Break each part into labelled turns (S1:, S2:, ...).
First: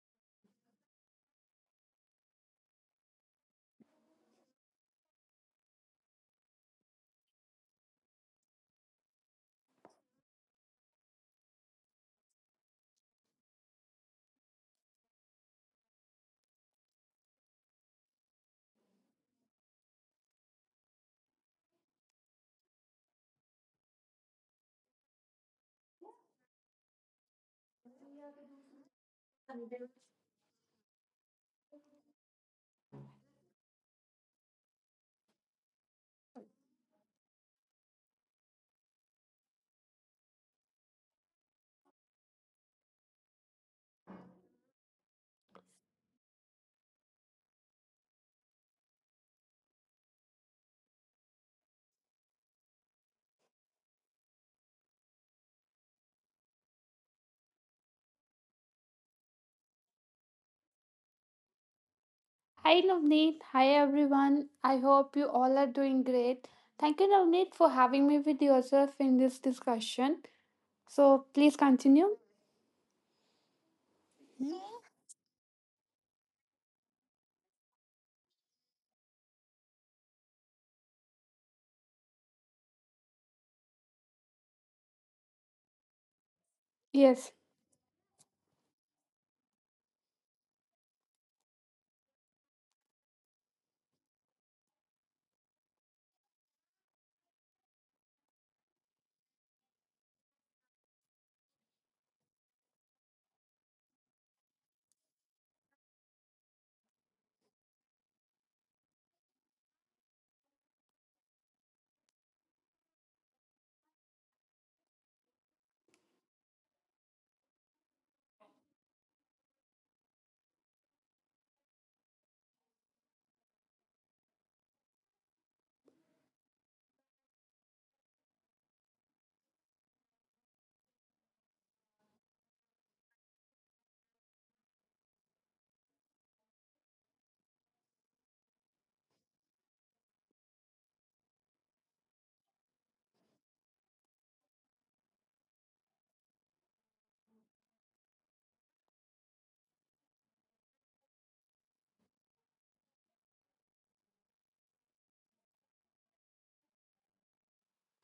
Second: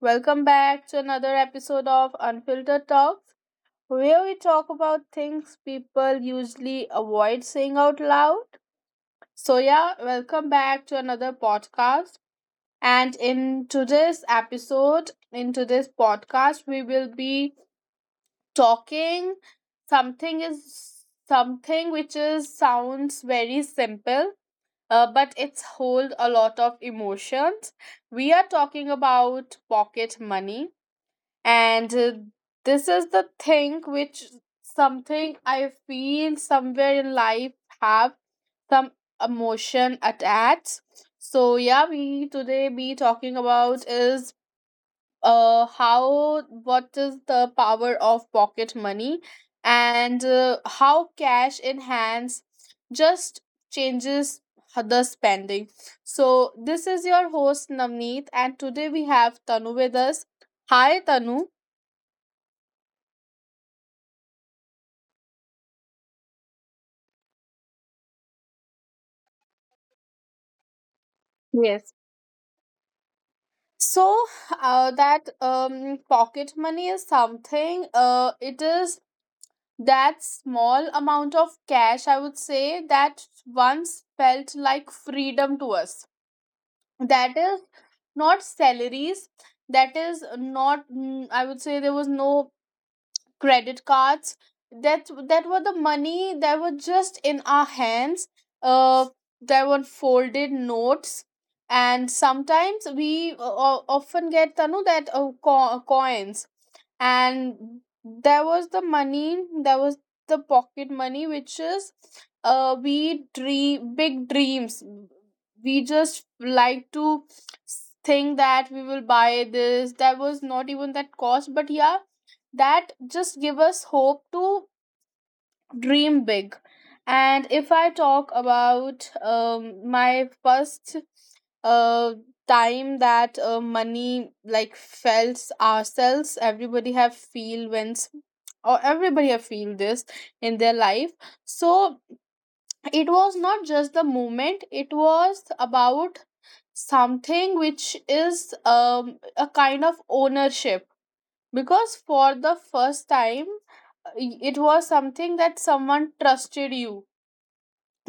S1: Welcome back to another episode of Unfiltered Talks, where we talk about things people usually avoid saying out loud. So, yeah, welcome back to another podcast. And in today's episode, in today's podcast, we will be talking something is something which is sounds very simple but it's hold a lot of emotions. We are talking about
S2: Hi
S1: pocket money, and this is the thing which something I feel somewhere in life have some emotion attached. So yeah, we today be talking about is how what is the power of pocket money and how cash in hands just changes the spending. So this is your host Navneet, and today we have Tanu with us. Hi Tanu.
S2: Navneet, hi everyone. I hope you all are doing great. Thank you Navneet for having me with yourself in this discussion. So please
S1: Yes.
S2: continue.
S1: So that pocket money is something it is that small amount of cash, I would say, that once felt like freedom to us.
S2: Yes,
S1: That is not salaries, that is not I would say there was no credit cards. That were the money that were just in our hands. uh there were folded notes, and sometimes we often get, Tanu, that coins. And there was the money, there was the pocket money, which is we dream big dreams. We just like to think that we will buy this, that was not even that cost, but yeah, that just give us hope to dream big. And if I talk about my first uh, time that money like felt ourselves, everybody have feel when or everybody have feel this in their life. So it was not just the moment, it was about something which is a kind of ownership. Because for the first time, it was something that someone trusted you.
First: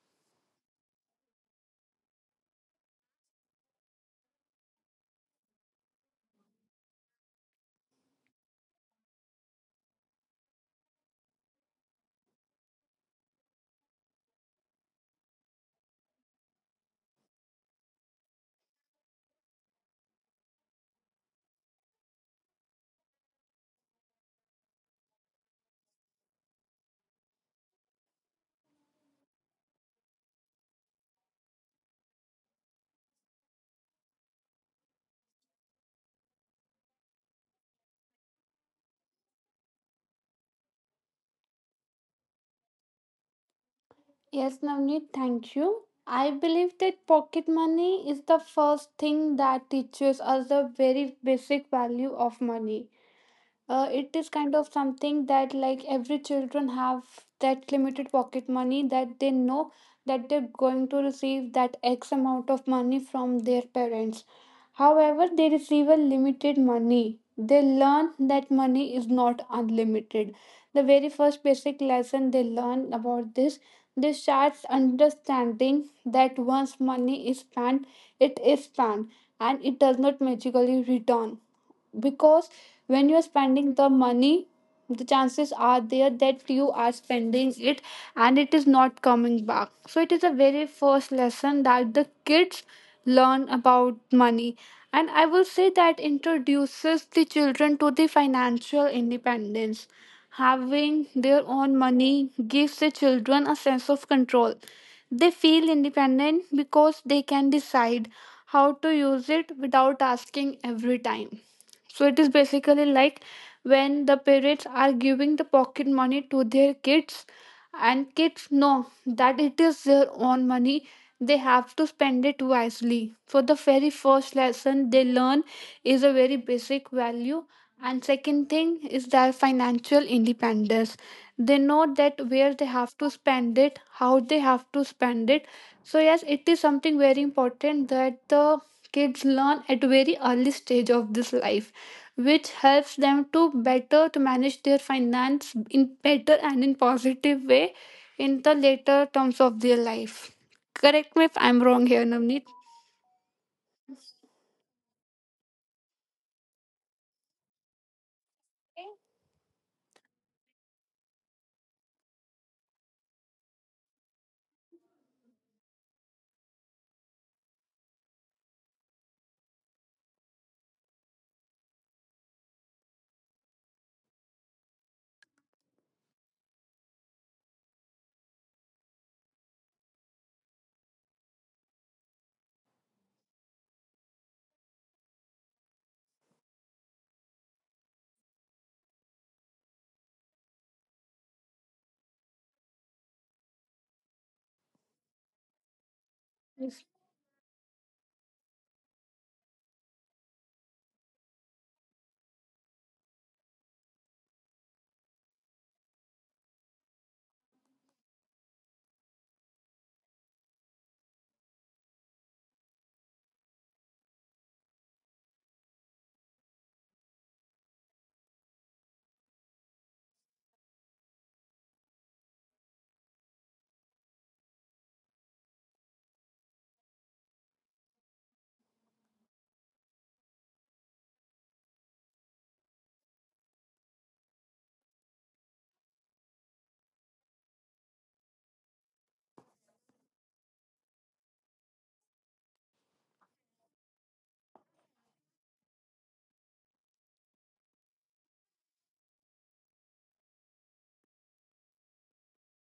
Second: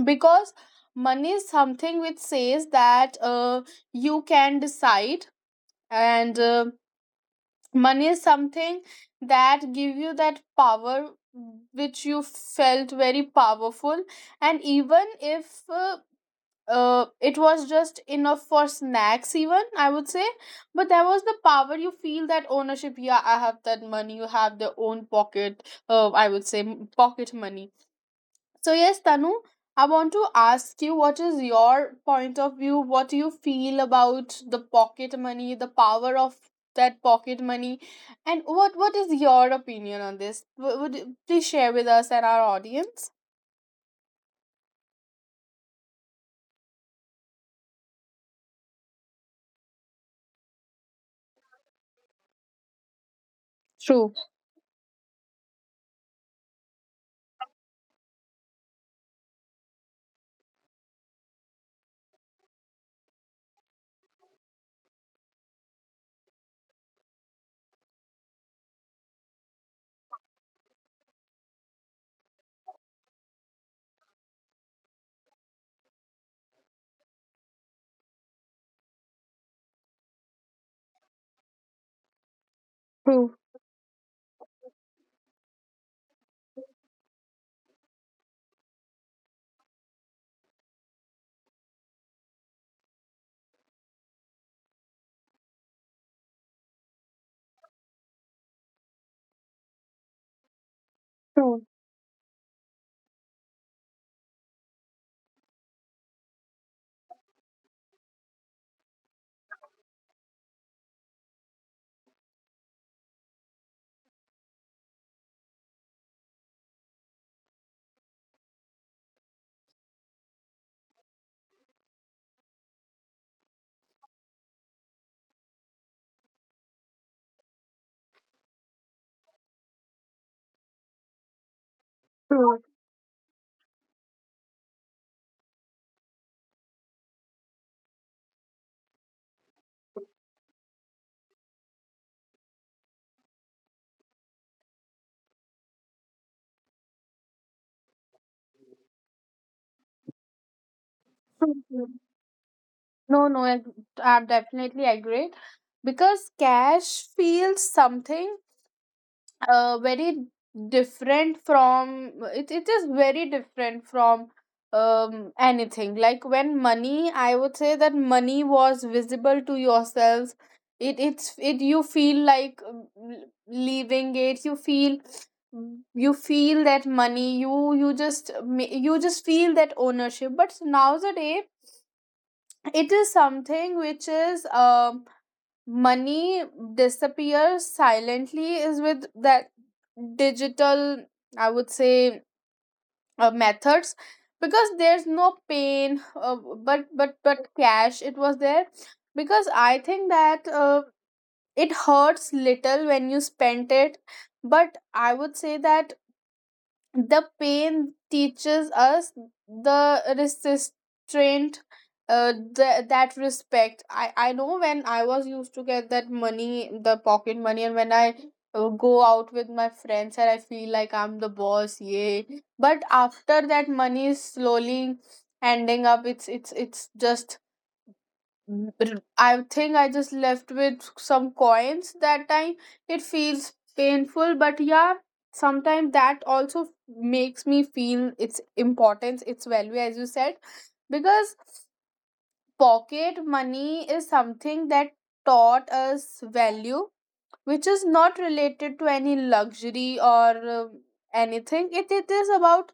S1: Because money is something which says that you can decide. And money is something that give you that power, which you felt very powerful. And even if it was just enough for snacks even, I would say, but there was the power, you feel that ownership, yeah, I have that money, you have the own pocket, I would say pocket money. So yes, Tanu, I want to ask you, what is your point of view? What do you feel about the pocket money, the power of that pocket money, and what is your opinion on this? Would you please share with us and our audience?
S2: yes, Navneet, thank you. I believe that pocket money is the first thing that teaches us the very basic value of money.
S1: True,
S2: It is kind of something that like every children have that limited pocket money, that they know that they're going to receive that x amount of money from their parents. However, they receive a limited money, they learn that money is not unlimited. The very first basic lesson they learn about this, they start understanding that once money is spent, it is spent, and it does not magically return, because when you're
S1: true,
S2: spending the money, the chances are there that you are spending it and it is not coming back. So it is a very first lesson that the kids learn about money. And I will say that introduces the children to the financial independence. Having their
S1: true,
S2: own money gives the children a sense of control. They feel independent because they can decide how to use it without asking every time. So it is basically like when the parents are giving the pocket money to their kids, and kids know that it is their own money. They have to spend it wisely. So the very first lesson they learn is a very basic value. And second thing is their financial independence. They know that
S1: true,
S2: where they have to spend it, how they have to spend it. So yes, it is something very important that the kids learn at very early stage of this life, which helps them to better to manage their finance in better and in positive way in the later terms of their life. Correct me if
S1: true,
S2: I'm
S1: true.
S2: wrong here, Navneet.
S1: No, I definitely agree because cash feels something. Very different from it, it is very different from anything. Like when money, I would say that money was visible to yourselves, it you feel like, leaving it, you feel, you feel that money, you you just feel that ownership. But nowadays it is something which is money disappears silently, is with that digital, I would say, methods, because there's no pain. But cash, it was there, because I think that it hurts little when you spent it. But I would say that the pain teaches us the restraint, that respect. I know when I was used to get that money, the pocket money, and when I go out with my friends, and I feel like I'm the boss, yay. But after that money is slowly ending up, it's just I think I just left with some coins that time. It feels painful, but yeah, sometimes that also makes me feel its importance, its value, as you said, because pocket money is something that taught us value, which is not related to any luxury or anything. It is about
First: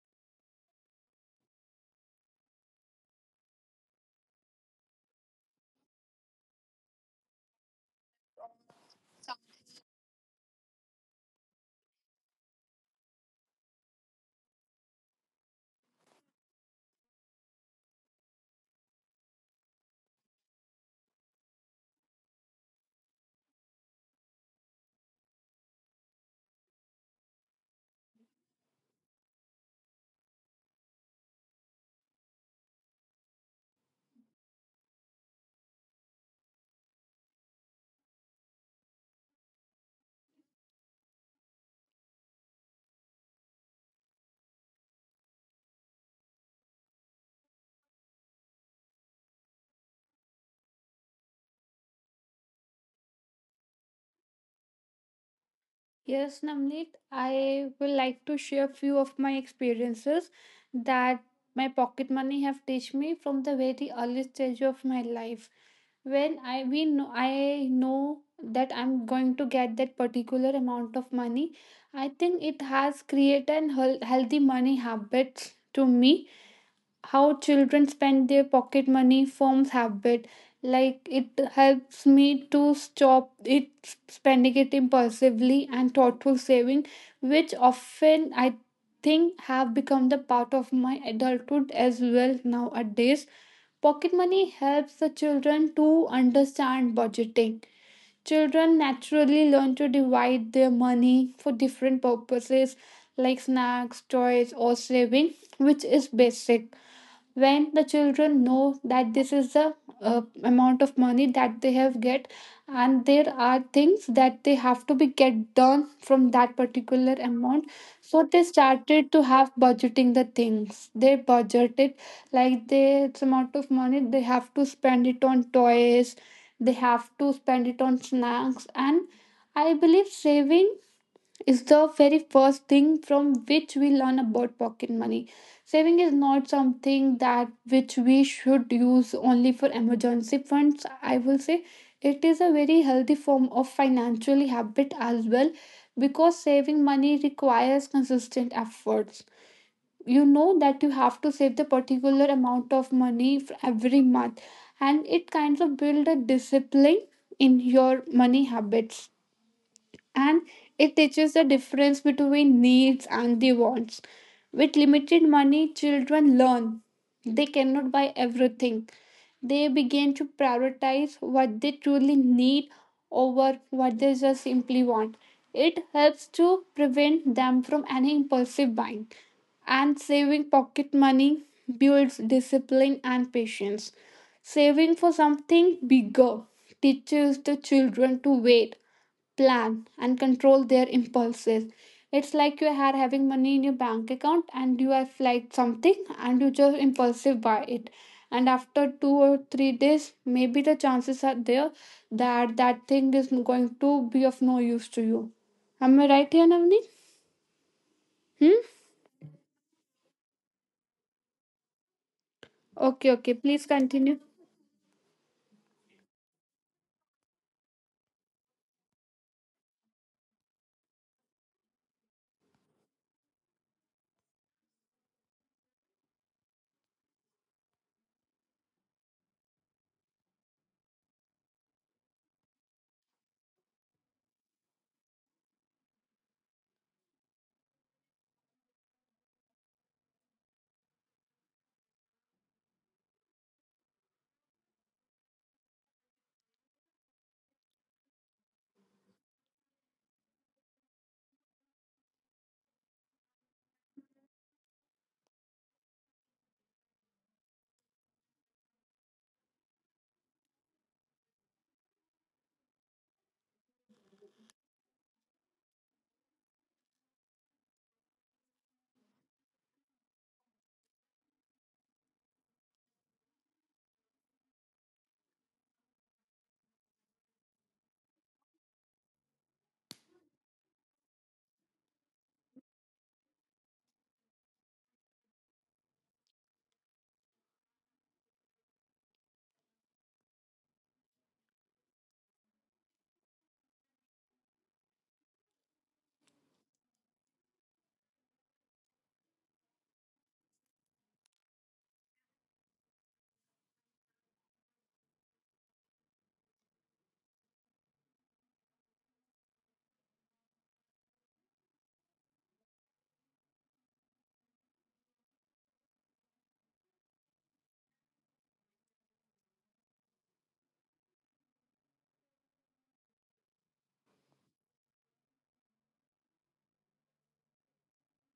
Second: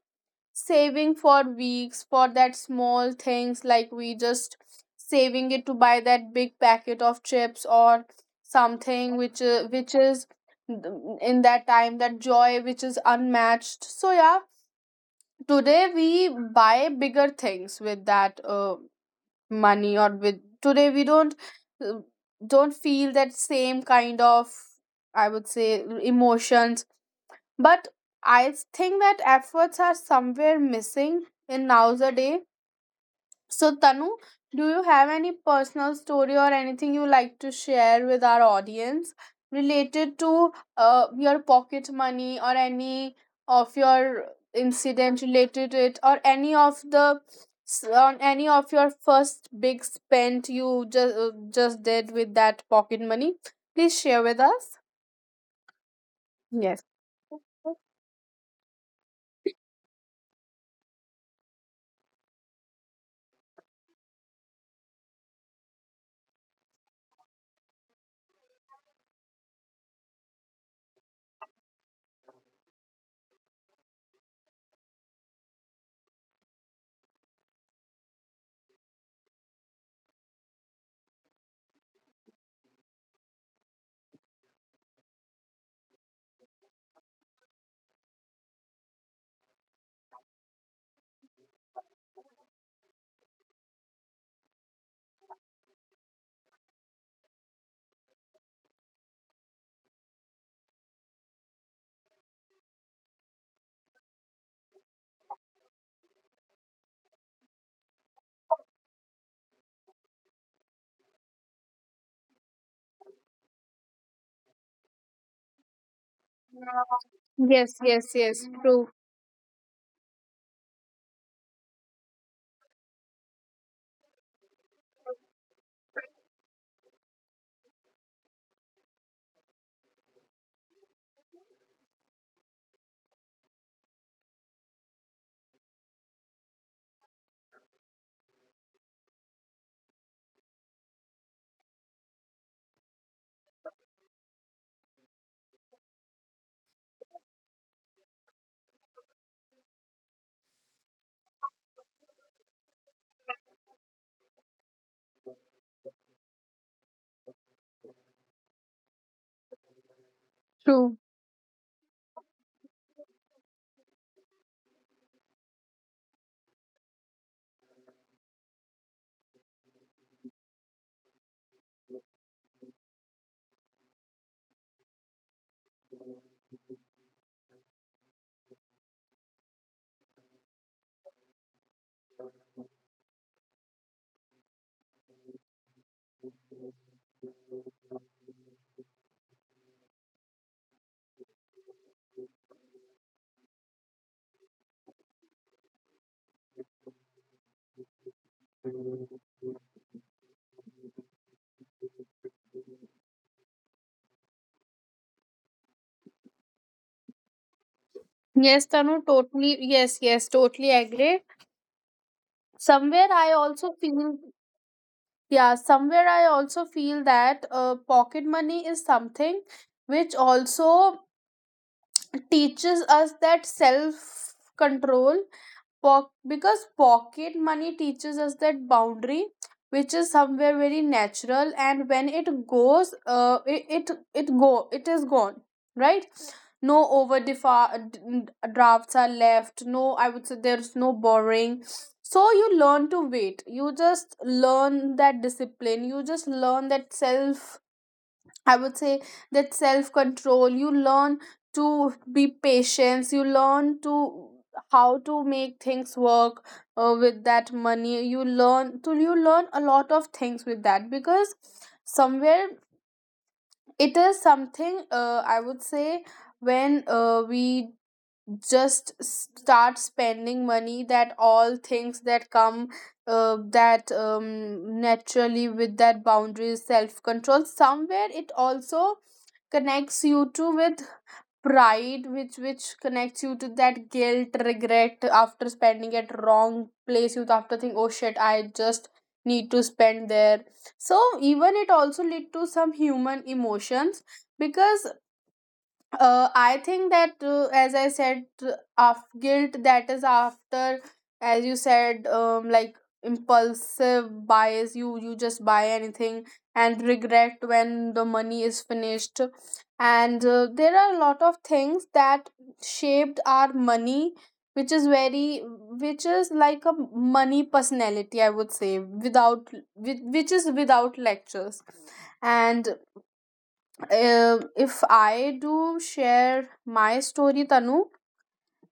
S1: saving for weeks for that small things, like we just saving it to buy that big packet of chips or something which is in that time, that joy which is unmatched. So yeah, today we buy bigger things with that money, or with today we don't uh, don't feel that same kind of, I would say, emotions. But I think that efforts are somewhere missing in nowadays. So Tanu, do you have any personal story or anything you like to share with our audience related to your pocket money, or any of your incident related to it, or any of the on any of your first big spend you just did with that pocket money? Please share with us.
S2: Yes, Namneet,
S1: Yes.
S2: I will like to share few of my experiences that my pocket money have teach me from the very early stage of my life. When I we know I know that I'm going to get that particular amount of money, I think it has created an healthy money habits to me. How children spend their pocket money forms habit, like it helps me to stop it spending it impulsively and thoughtful saving, which often I think have become the part of my adulthood as well. Nowadays pocket money helps the children to understand budgeting. Children naturally learn to divide their money for different purposes, like snacks, toys, or saving, which is basic. When the children know that this is the amount of money that they have get, and there are things that they have to be get done from that particular
S1: Yes,
S2: amount,
S1: yes, yes,
S2: so they
S1: true.
S2: started to have budgeting the things they budgeted. Like this amount of money, they have to spend it on toys, they have to spend it on snacks, and I believe saving is the very first thing from which we learn about pocket money. Saving is not something that which we should use only for emergency funds, I will say. It is a very healthy form of financial habit as well, because saving money requires consistent efforts. You know that you have to save the particular amount of money for every month, and it kind of build a discipline in your money habits. And
S1: True.
S2: it teaches the difference between needs and the wants. With limited money, children learn they cannot buy everything. They begin to prioritize what they truly need over what they just simply want. It helps to prevent them from any impulsive buying, and saving pocket money builds discipline and patience. Saving for something bigger teaches the children to wait, plan, and control their impulses. It's like you are having money in your bank account and you have liked something and you just impulsive buy it. And after 2 or 3 days, maybe the chances are there that that thing is going to be of no use to you. Am I right here, Navni?
S1: Yes,
S2: Hmm?
S1: Tanu, totally. Yes, yes, totally agree. Somewhere
S2: Okay,
S1: I
S2: okay.
S1: also
S2: Please
S1: feel,
S2: continue.
S1: yeah, somewhere I also feel that pocket money is something which also teaches us that self control. Because pocket money teaches us that boundary which is somewhere very natural, and when it goes, it is gone, right? No over drafts are left, no, I would say, there's no borrowing. So you learn to wait, you just learn that discipline, you just learn that self, I would say, that self control, you learn to be patient, you learn to how to make things work with that money. You learn to, you learn a lot of things with that, because somewhere it is something, I would say, when we just start spending money, that all things that come that naturally, with that boundaries, self control, somewhere it also connects you to with pride, which connects you to that guilt, regret after spending at wrong place, you after think, oh shit, I just need to spend there. So even it also lead to some human emotions. Because I think that, as I said, of guilt that is after, as you said, like impulsive buys. You just buy anything and regret when the money is finished. And there are a lot of things that shaped our money, which is very, which is like a money personality, I would say, without, with, which is without lectures. And if I do share my story, Tanu,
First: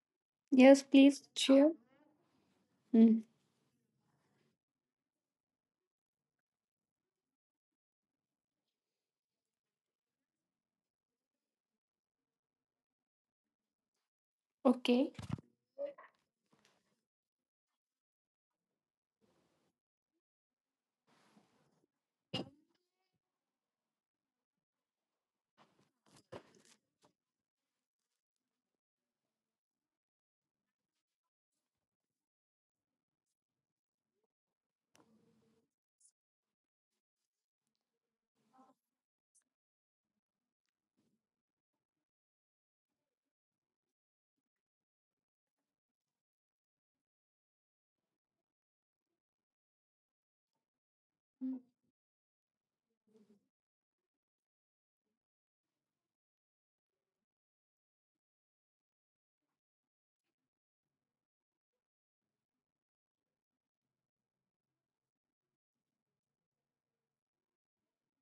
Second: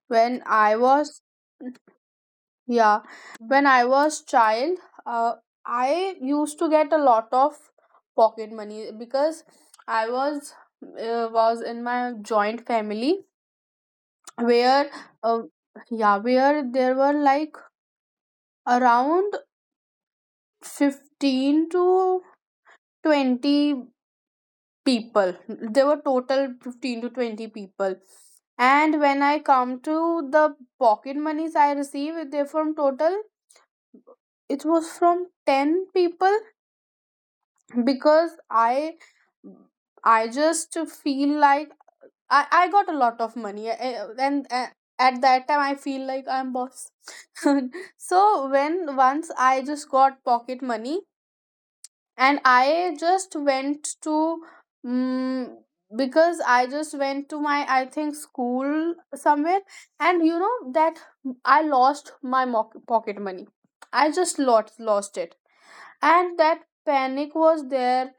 S1: when I
S2: Yes,
S1: was,
S2: please. Sure.
S1: yeah,
S2: Hmm.
S1: when I was child, uh, I used to get a lot of pocket money because I was in my joint family where
S2: Okay.
S1: uh, yeah, where there were like around 15 to 20 people, there were total 15 to 20 people. And when I come to the pocket monies I receive, they from total, it was from 10 people, because i I just feel like I got a lot of money, and eh, at that time I feel like I'm boss so when once I just got pocket money
S2: Hmm.
S1: and I just went to, mm because I just went to my, I think, school somewhere, and you know that I lost my pocket money. I just lost it. And that panic was there,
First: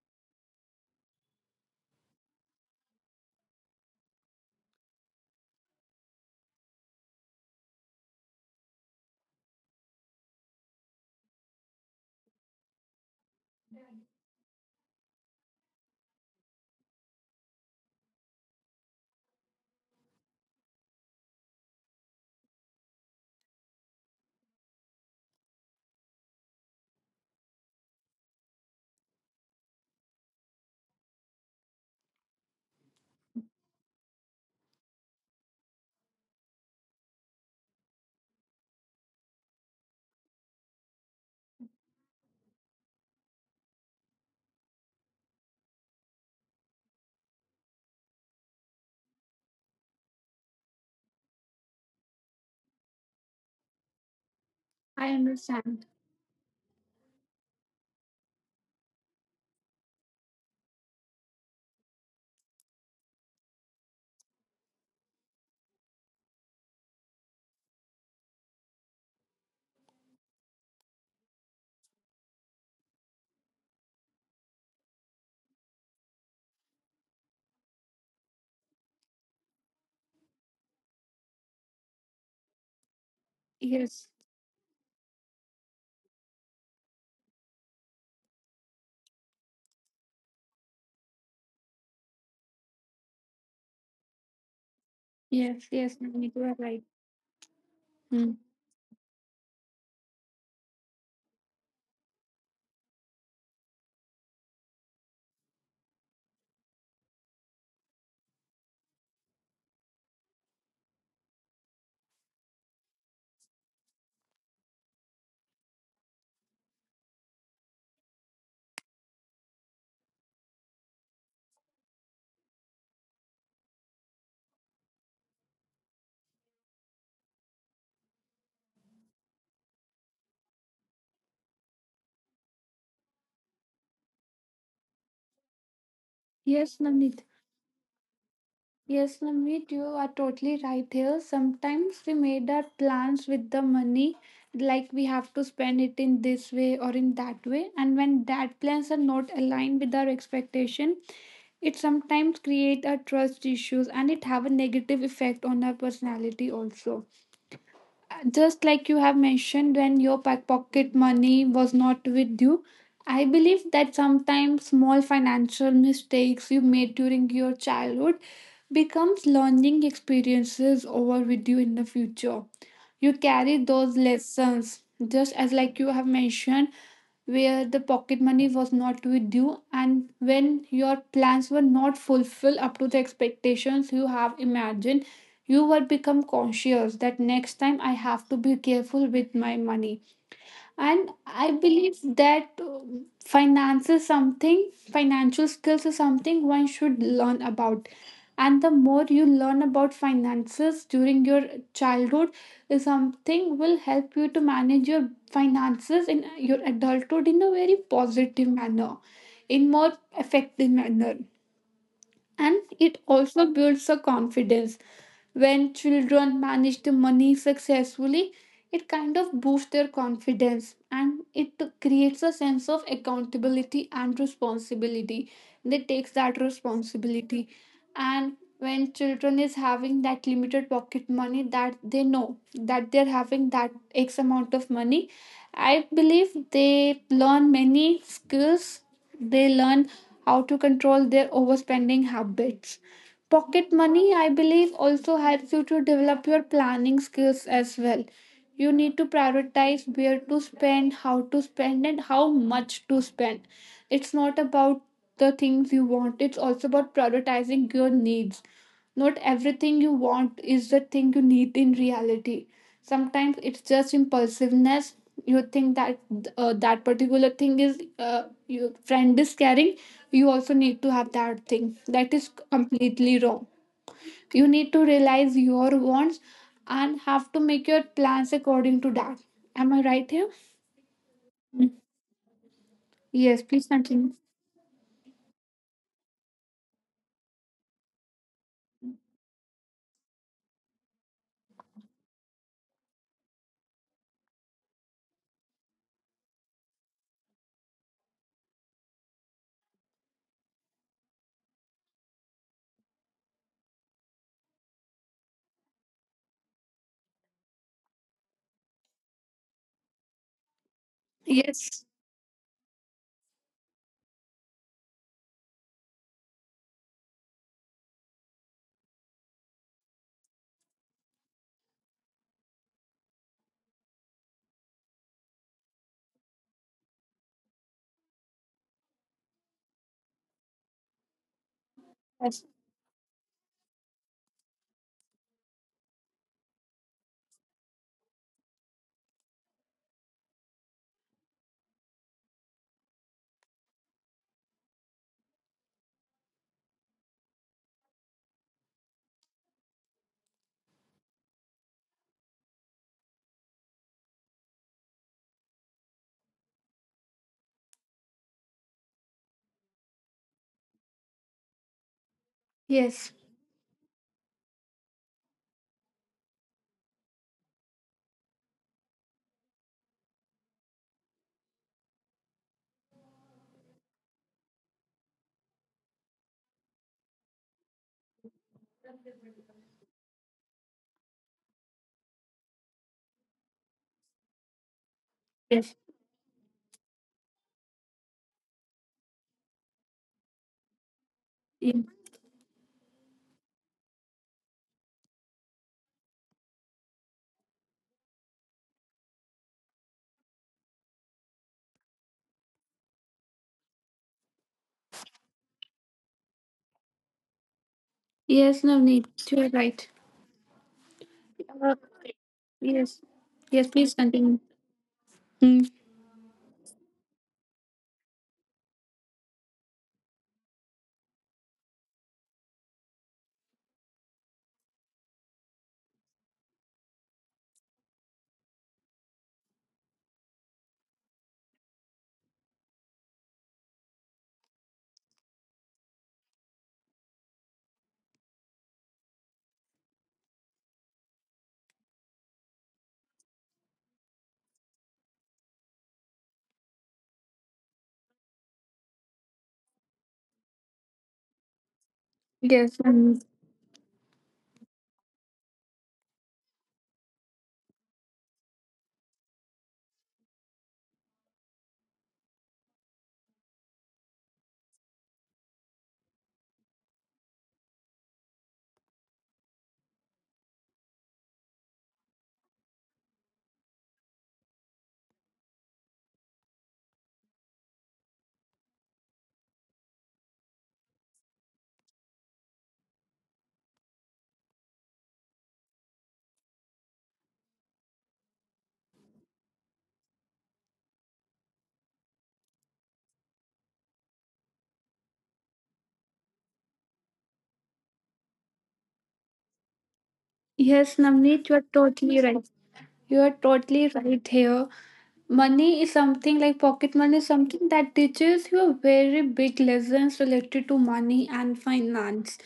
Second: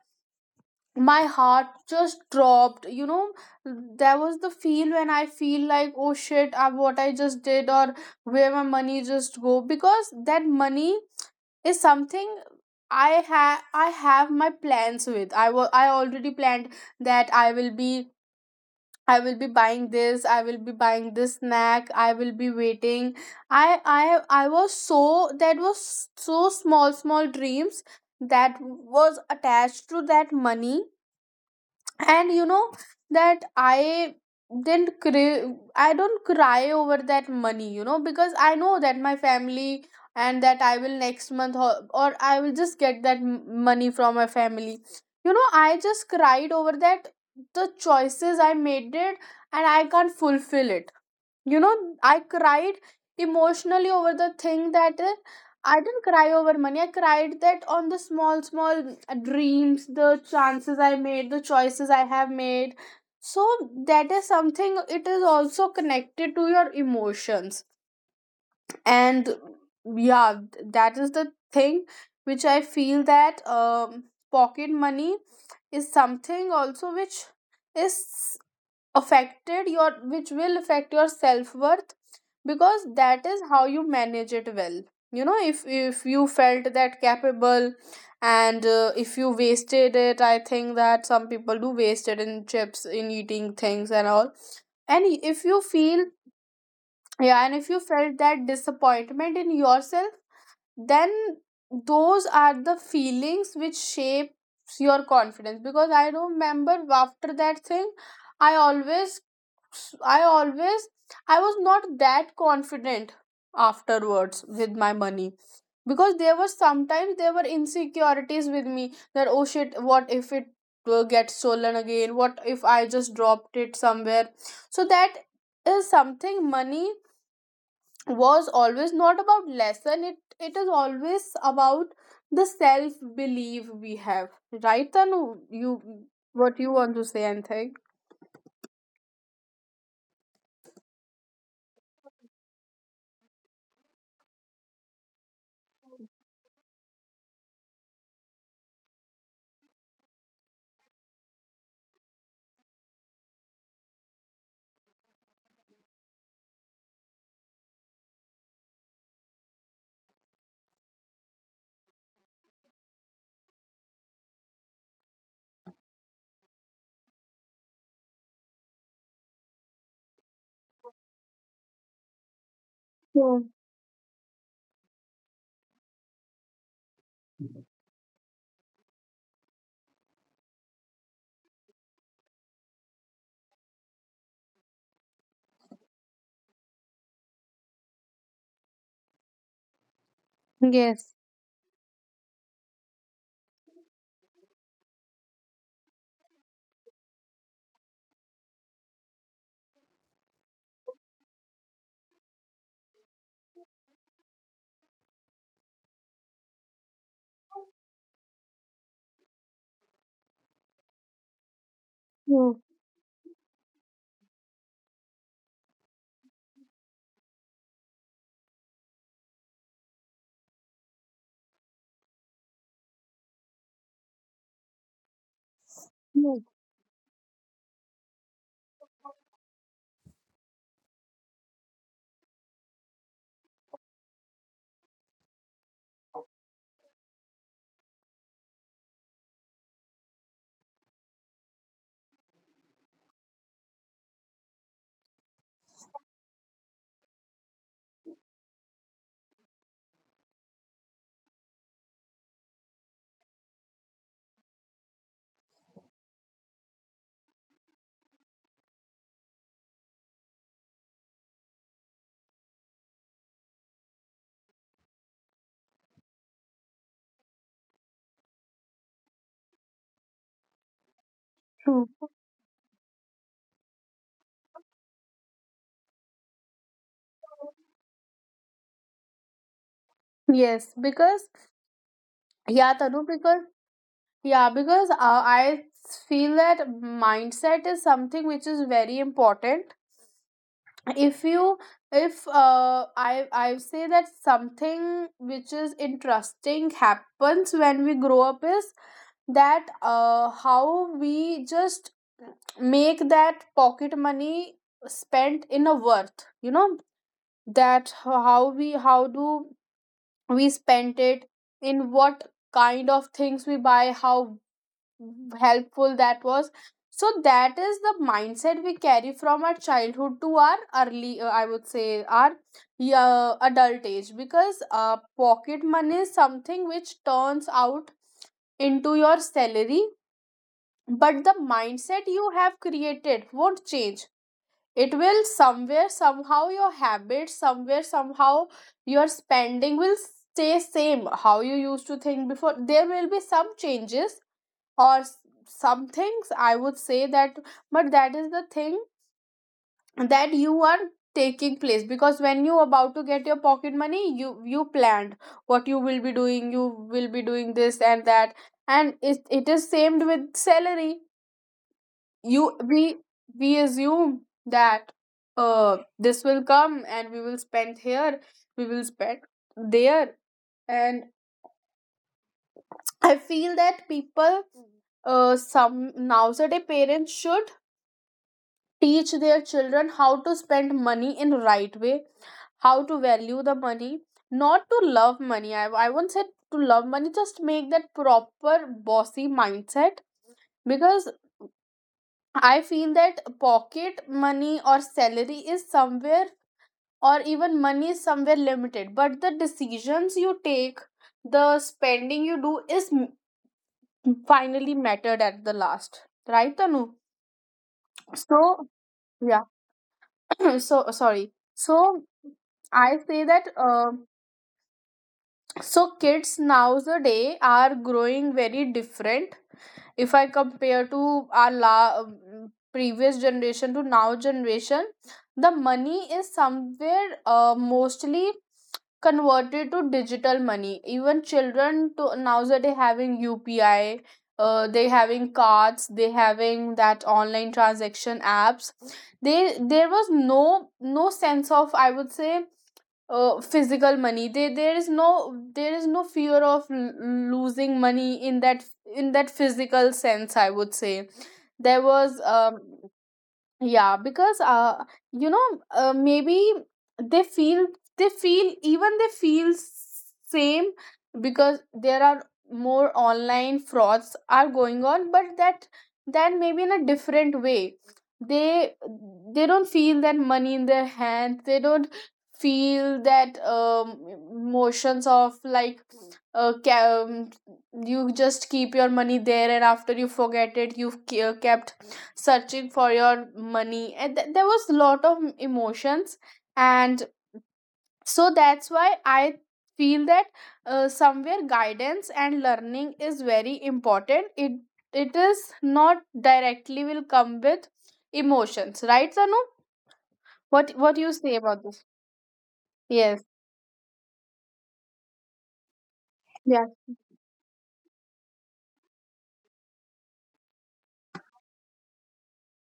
S1: my heart just dropped, you know. There was the feel when I feel like, oh shit, what I just did, or where my money just go? Because that money is something I have my plans with. I will, I already planned that I will be, I will be buying this, I will be buying this snack, I will be waiting, i i I was so, that was so small small dreams that was attached to that money. And you know that I didn't cry, I don't cry over that money, you know, because I know that my family, and that I will next month, or I will just get that money from my family. You know, I just cried over that, the choices I made it, and I can't fulfill it, you know. I cried emotionally over the thing
S2: I
S1: that
S2: understand.
S1: I didn't cry over money, I cried that on the small small dreams, the chances I made, the choices I have made. So that is something, it is also connected to your emotions. And yeah, that is the thing which I feel that, pocket money is something also which is affected your, which will affect your self-worth, because that is how you
S2: Yes.
S1: manage it well. You know, if you felt that capable, and if you wasted it, I think that some people do waste it in chips, in eating things and all. And if you
S2: Yes,
S1: feel,
S2: yes, Navneet, you are right.
S1: yeah, and if you felt that
S2: Hmm.
S1: disappointment in yourself, then those are the feelings which shapes your confidence. Because I remember after that thing, i always I always I was not that confident afterwards with my money, because there was sometimes, there were insecurities with me that, oh shit, what if it gets stolen again, what if I just dropped it somewhere. So that is something, money was always not about lesson, it is always about the self belief we have, right Tanu? You, what you want
S2: Yes,
S1: to say, and
S2: Navneet.
S1: anything?
S2: Yes, Navneet, you are totally right here. Sometimes we made our plans with the money, like we have to spend it in this way or in that way. And when that plans are not aligned with our expectation, it sometimes create a trust issues and it have a negative effect on our personality also, just like you have mentioned when your pocket money was not with you. I believe that sometimes small financial mistakes you made during your childhood becomes learning experiences over with you in the future. You
S1: True.
S2: carry those lessons, just as like you have mentioned, where the pocket money was not with you and when your plans were not fulfilled up to the expectations you have imagined, you will become conscious that next time I have to be careful with my money.
S1: Yes.
S2: And I believe that finance is something, financial skills is something one should learn about. And the more you learn about finances during your childhood, is something will help you to manage your finances in your adulthood in a very positive manner, in more effective manner.
S1: True.
S2: And it also builds a confidence. When children manage the money successfully, it kind of boosts their confidence and it creates a sense of accountability and responsibility. They
S1: Yes.
S2: takes that responsibility. And when children is having that limited pocket money, that they know that they're having that x amount of money, I believe they learn many skills. They learn how to control their overspending habits. Pocket money, I believe, also helps you to develop your planning skills as well. You need to prioritize where to spend, how to spend, and how much to spend. It's not about the things you want, it's also about prioritizing your needs. Not everything you want is the thing you need in reality. Sometimes it's just impulsiveness. You think that that particular thing is your friend is carrying, you also need to have that
S1: True.
S2: thing, that is completely wrong. You need to realize your wants and have to make your plans according to that. Am I right here?
S1: Yes, because yeah Tanu, because
S2: Yes, please
S1: yeah,
S2: continue.
S1: because I feel that mindset is something which is very important. If you, if I say that something which is interesting happens when we grow up is that how we just make that pocket money spent in a worth. That how we, how do we spend it, in what
S2: yes
S1: kind of things we buy, how helpful that was. So that is the mindset we carry from our childhood to our early, I would say our yeah, adult age, because pocket money is something which turns out into your salary, but the mindset you have
S2: yes
S1: created won't change. It will somewhere somehow your habits, somewhere somehow your spending will stay same. How you used to think before, there will be some changes, or some things I would say that. But that is the thing that you are taking place, because when you about to get your pocket money, you planned what you will be doing. You will be doing this and that. And it is same with salary. You we we
S2: yes
S1: assume that this will come and we will spend here, we will spend there. And I feel that people, uh, some nowadays parents should teach their children how to spend money in right way, how to value the money, not to love money. I won't say
S2: yes
S1: to love money, just make that proper bossy mindset. Because
S2: yes,
S1: I feel that pocket money or salary is somewhere, or even money is somewhere limited, but the decisions you take, the spending you do is finally mattered at the last, right Tanu? So
S2: yes navneet, you are right.
S1: yeah. So sorry, so
S2: Uh,
S1: I say that
S2: yes, yes, please continue.
S1: so
S2: Mm,
S1: kids nowadays are growing very different. If I compare to our previous generation to now generation, the money is somewhere mostly converted to digital money. Even children to nowadays having UPI, they having cards, they having that online transaction apps. They, there was no, no sense of I would say physical money. They, there is no, there is no fear of losing money in that, in that physical sense I would say. There was
S2: yes, Navneet.
S1: yeah, because you know, maybe they feel, they feel, even they feel same, because there are more online frauds are going on, but that, that maybe in a different way. they they don't feel that money in their hand. They don't feel that motions of like, uh, ca- um, you just keep your money there and after you forget it, you've kept searching for your money, and there was a lot of emotions. And so that's why I feel that somewhere guidance and learning is very important. It is not directly will come with emotions, right Sanu? What you say
S2: Yes,
S1: about this?
S2: Navneet, you are totally right,
S1: Yes.
S2: you are totally right here. Money is
S1: Yeah,
S2: something, like pocket money is something that teaches you very big lessons related to money and finance.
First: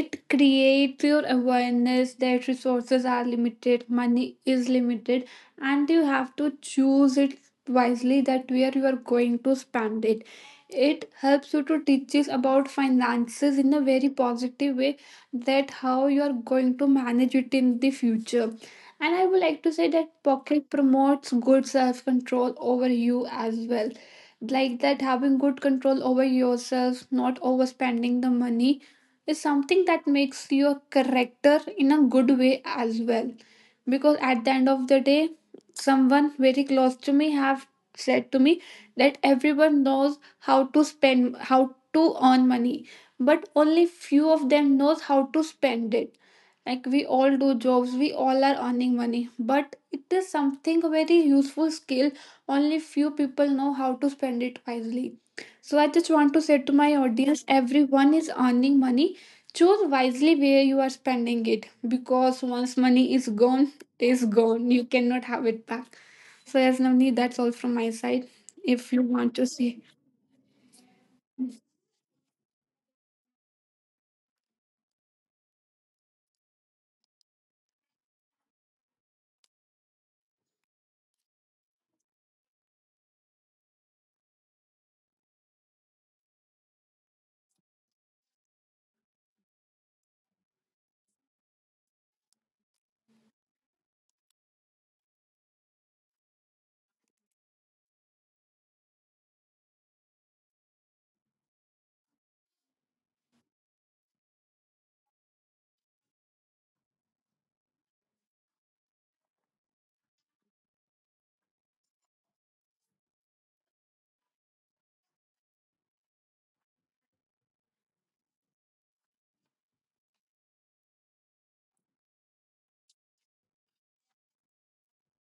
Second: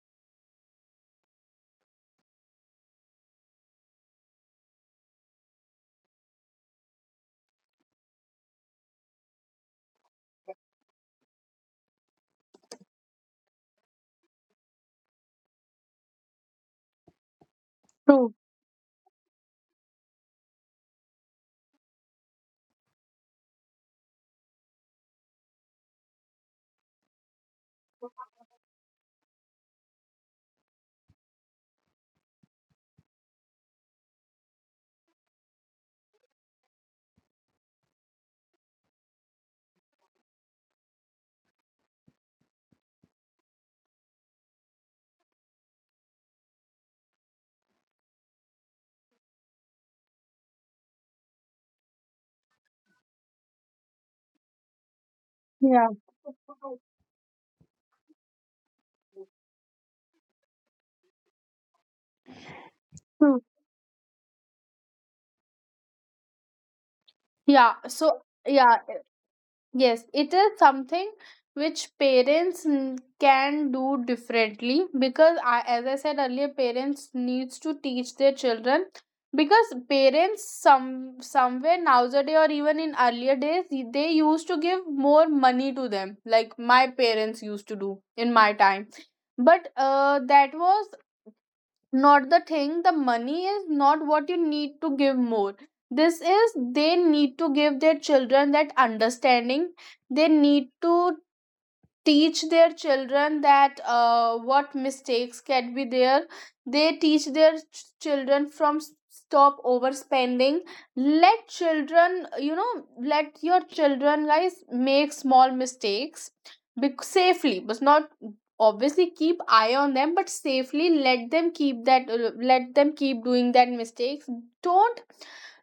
S2: It creates your awareness that resources are limited, money is limited, and you have to choose it wisely that where you are going to spend it. It helps you to teach us about finances in a very positive way, that how you are going to manage it in the future.
S1: true.
S2: And I would like to say that pocket promotes good self control over you as well. Like that, having good control over yourself, not overspending the money, is something that makes your character in a good way as well. Because at the end of the day, someone very close to me have said to me that everyone knows how to spend, how to earn money, but only few of them knows how to spend it. Like we all do jobs, we all are earning money, but it is something very useful skill. Only few people know how to spend it wisely. So I
S1: Yeah,
S2: just want to say to my audience, everyone is earning money, choose wisely where you are spending it, because once money
S1: true.
S2: is gone, it is gone, you cannot have it back. So yes, Namni, that's
S1: Yeah,
S2: all from my
S1: so
S2: side.
S1: yeah.
S2: If you want to see,
S1: Yes, it is something which parents can do differently, because I, as I said earlier, parents needs to teach their children. Because parents some somewhere nowadays or even in earlier days they used to give more money to them, like my parents used to do in my time. But that was not the thing. The money is not what you need to give more. This is, they need to give their children that understanding. They need to teach their children that what mistakes can be there. They teach their children from stop overspending. Let children you know, let your children guys make small mistakes, safely. But not obviously, keep eye on them, but safely let them keep that, let them keep doing that mistakes. don't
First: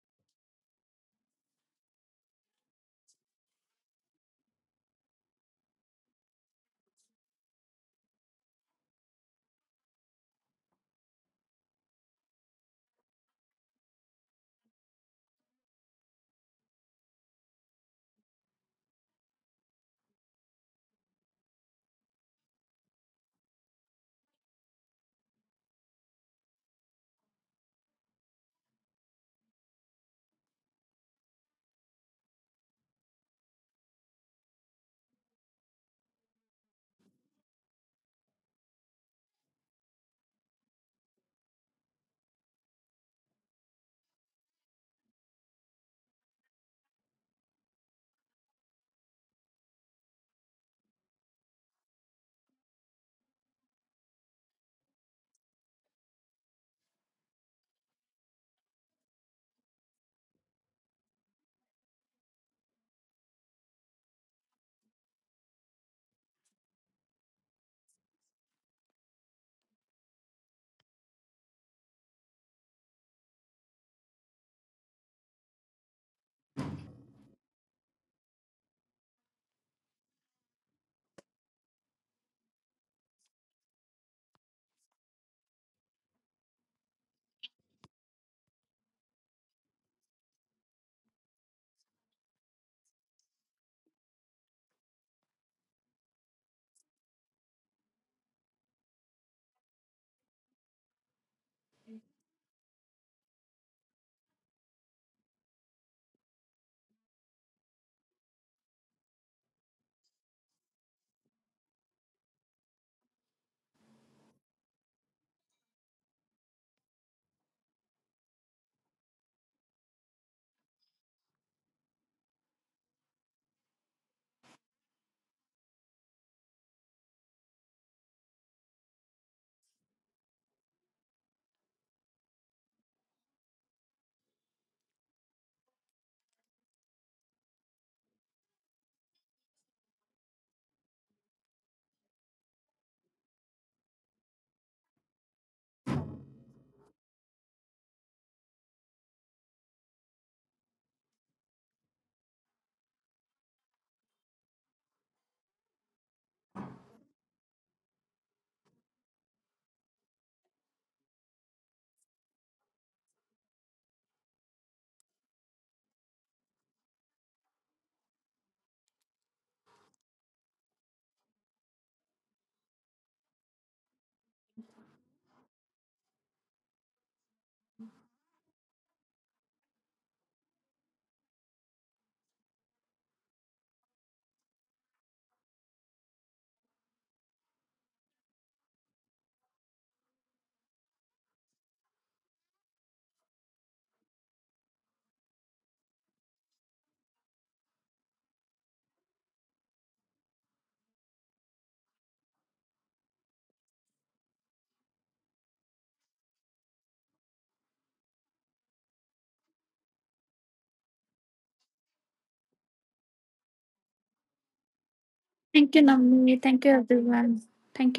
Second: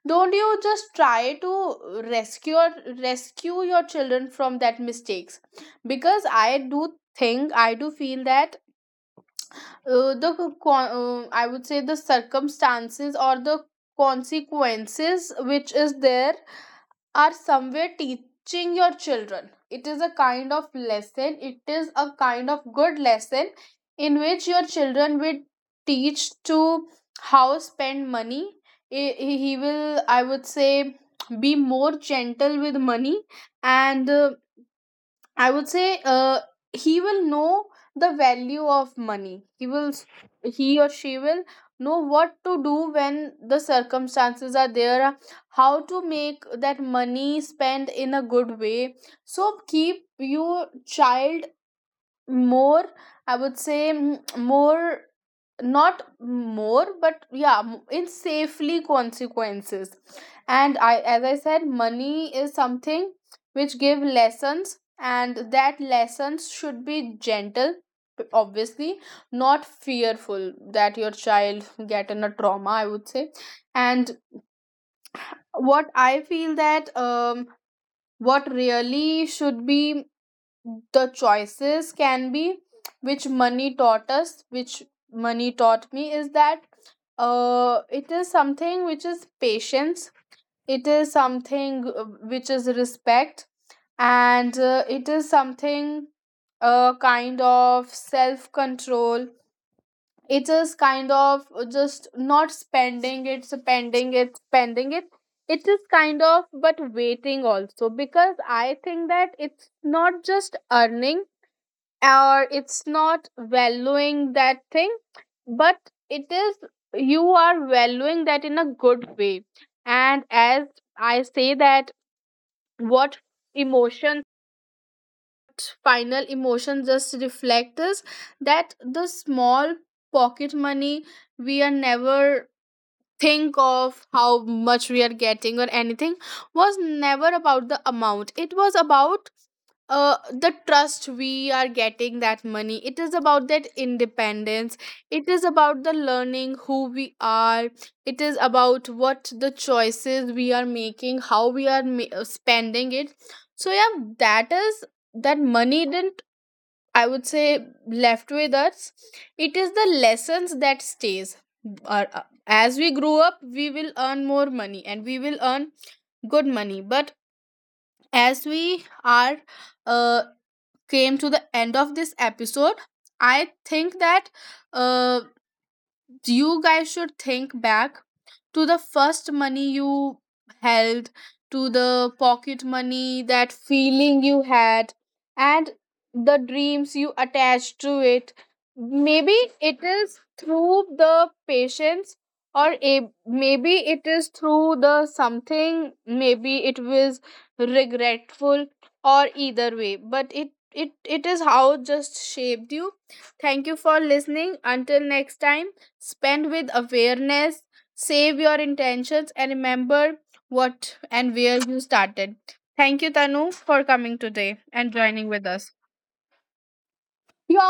S1: don't you just try to rescue, rescue your children from that mistakes. Because I do think, I do feel that, I would say the circumstances or the consequences which is there are somewhere teaching your children. It is a kind of lesson, it is a kind of good lesson in which your children will teach to how spend money. He will, I would say, be more gentle with money. And I would say he will know the value of money. He will, he or she will know what to do when the circumstances are there, how to make that money spend in a good way. So keep your child more, I would say more, not more but yeah in safely consequences. And I, as I said, money is something which give lessons, and that lessons should be gentle, obviously not fearful that your child get in a trauma, I would say. And what I feel that what really should be, the choices can be which money taught us, which money taught me, is that it is something which is patience. It is something which is respect. And it is something a kind of self control. It is kind of just not spending it, spending it, spending it. It is kind of but waiting also. Because I think that it's not just earning, or it's not valuing that thing, but it is, you are valuing that in a good way. And as I say that, what emotion, final emotion just reflect is that the small pocket money, we are never think of how much we are getting or anything. Was never about the amount. It was about the trust we are getting that money. It is about that independence. It is about the learning who we are. It is about what the choices we are making, how we are spending it. So yeah, that is, that money didn't, I would say, left with us. It is the lessons that stays. As we grow up, we will earn more money, and we will earn good money. But as we are uh, came to the end of this episode, I think that uh, you guys should think back to the first money you held, to the pocket money, that feeling you had, and the dreams you attached to it. Maybe it is through the patience, or a, maybe it is through the something, maybe it was regretful, or either way. But it is how it just shaped you. Thank you for listening. Until next time. Spend with awareness, save your intentions, and remember what and where you started. Thank you, Tanu, for coming today and joining with
S2: thank
S1: us.
S2: you Namni, thank you everyone.
S1: You
S2: Thank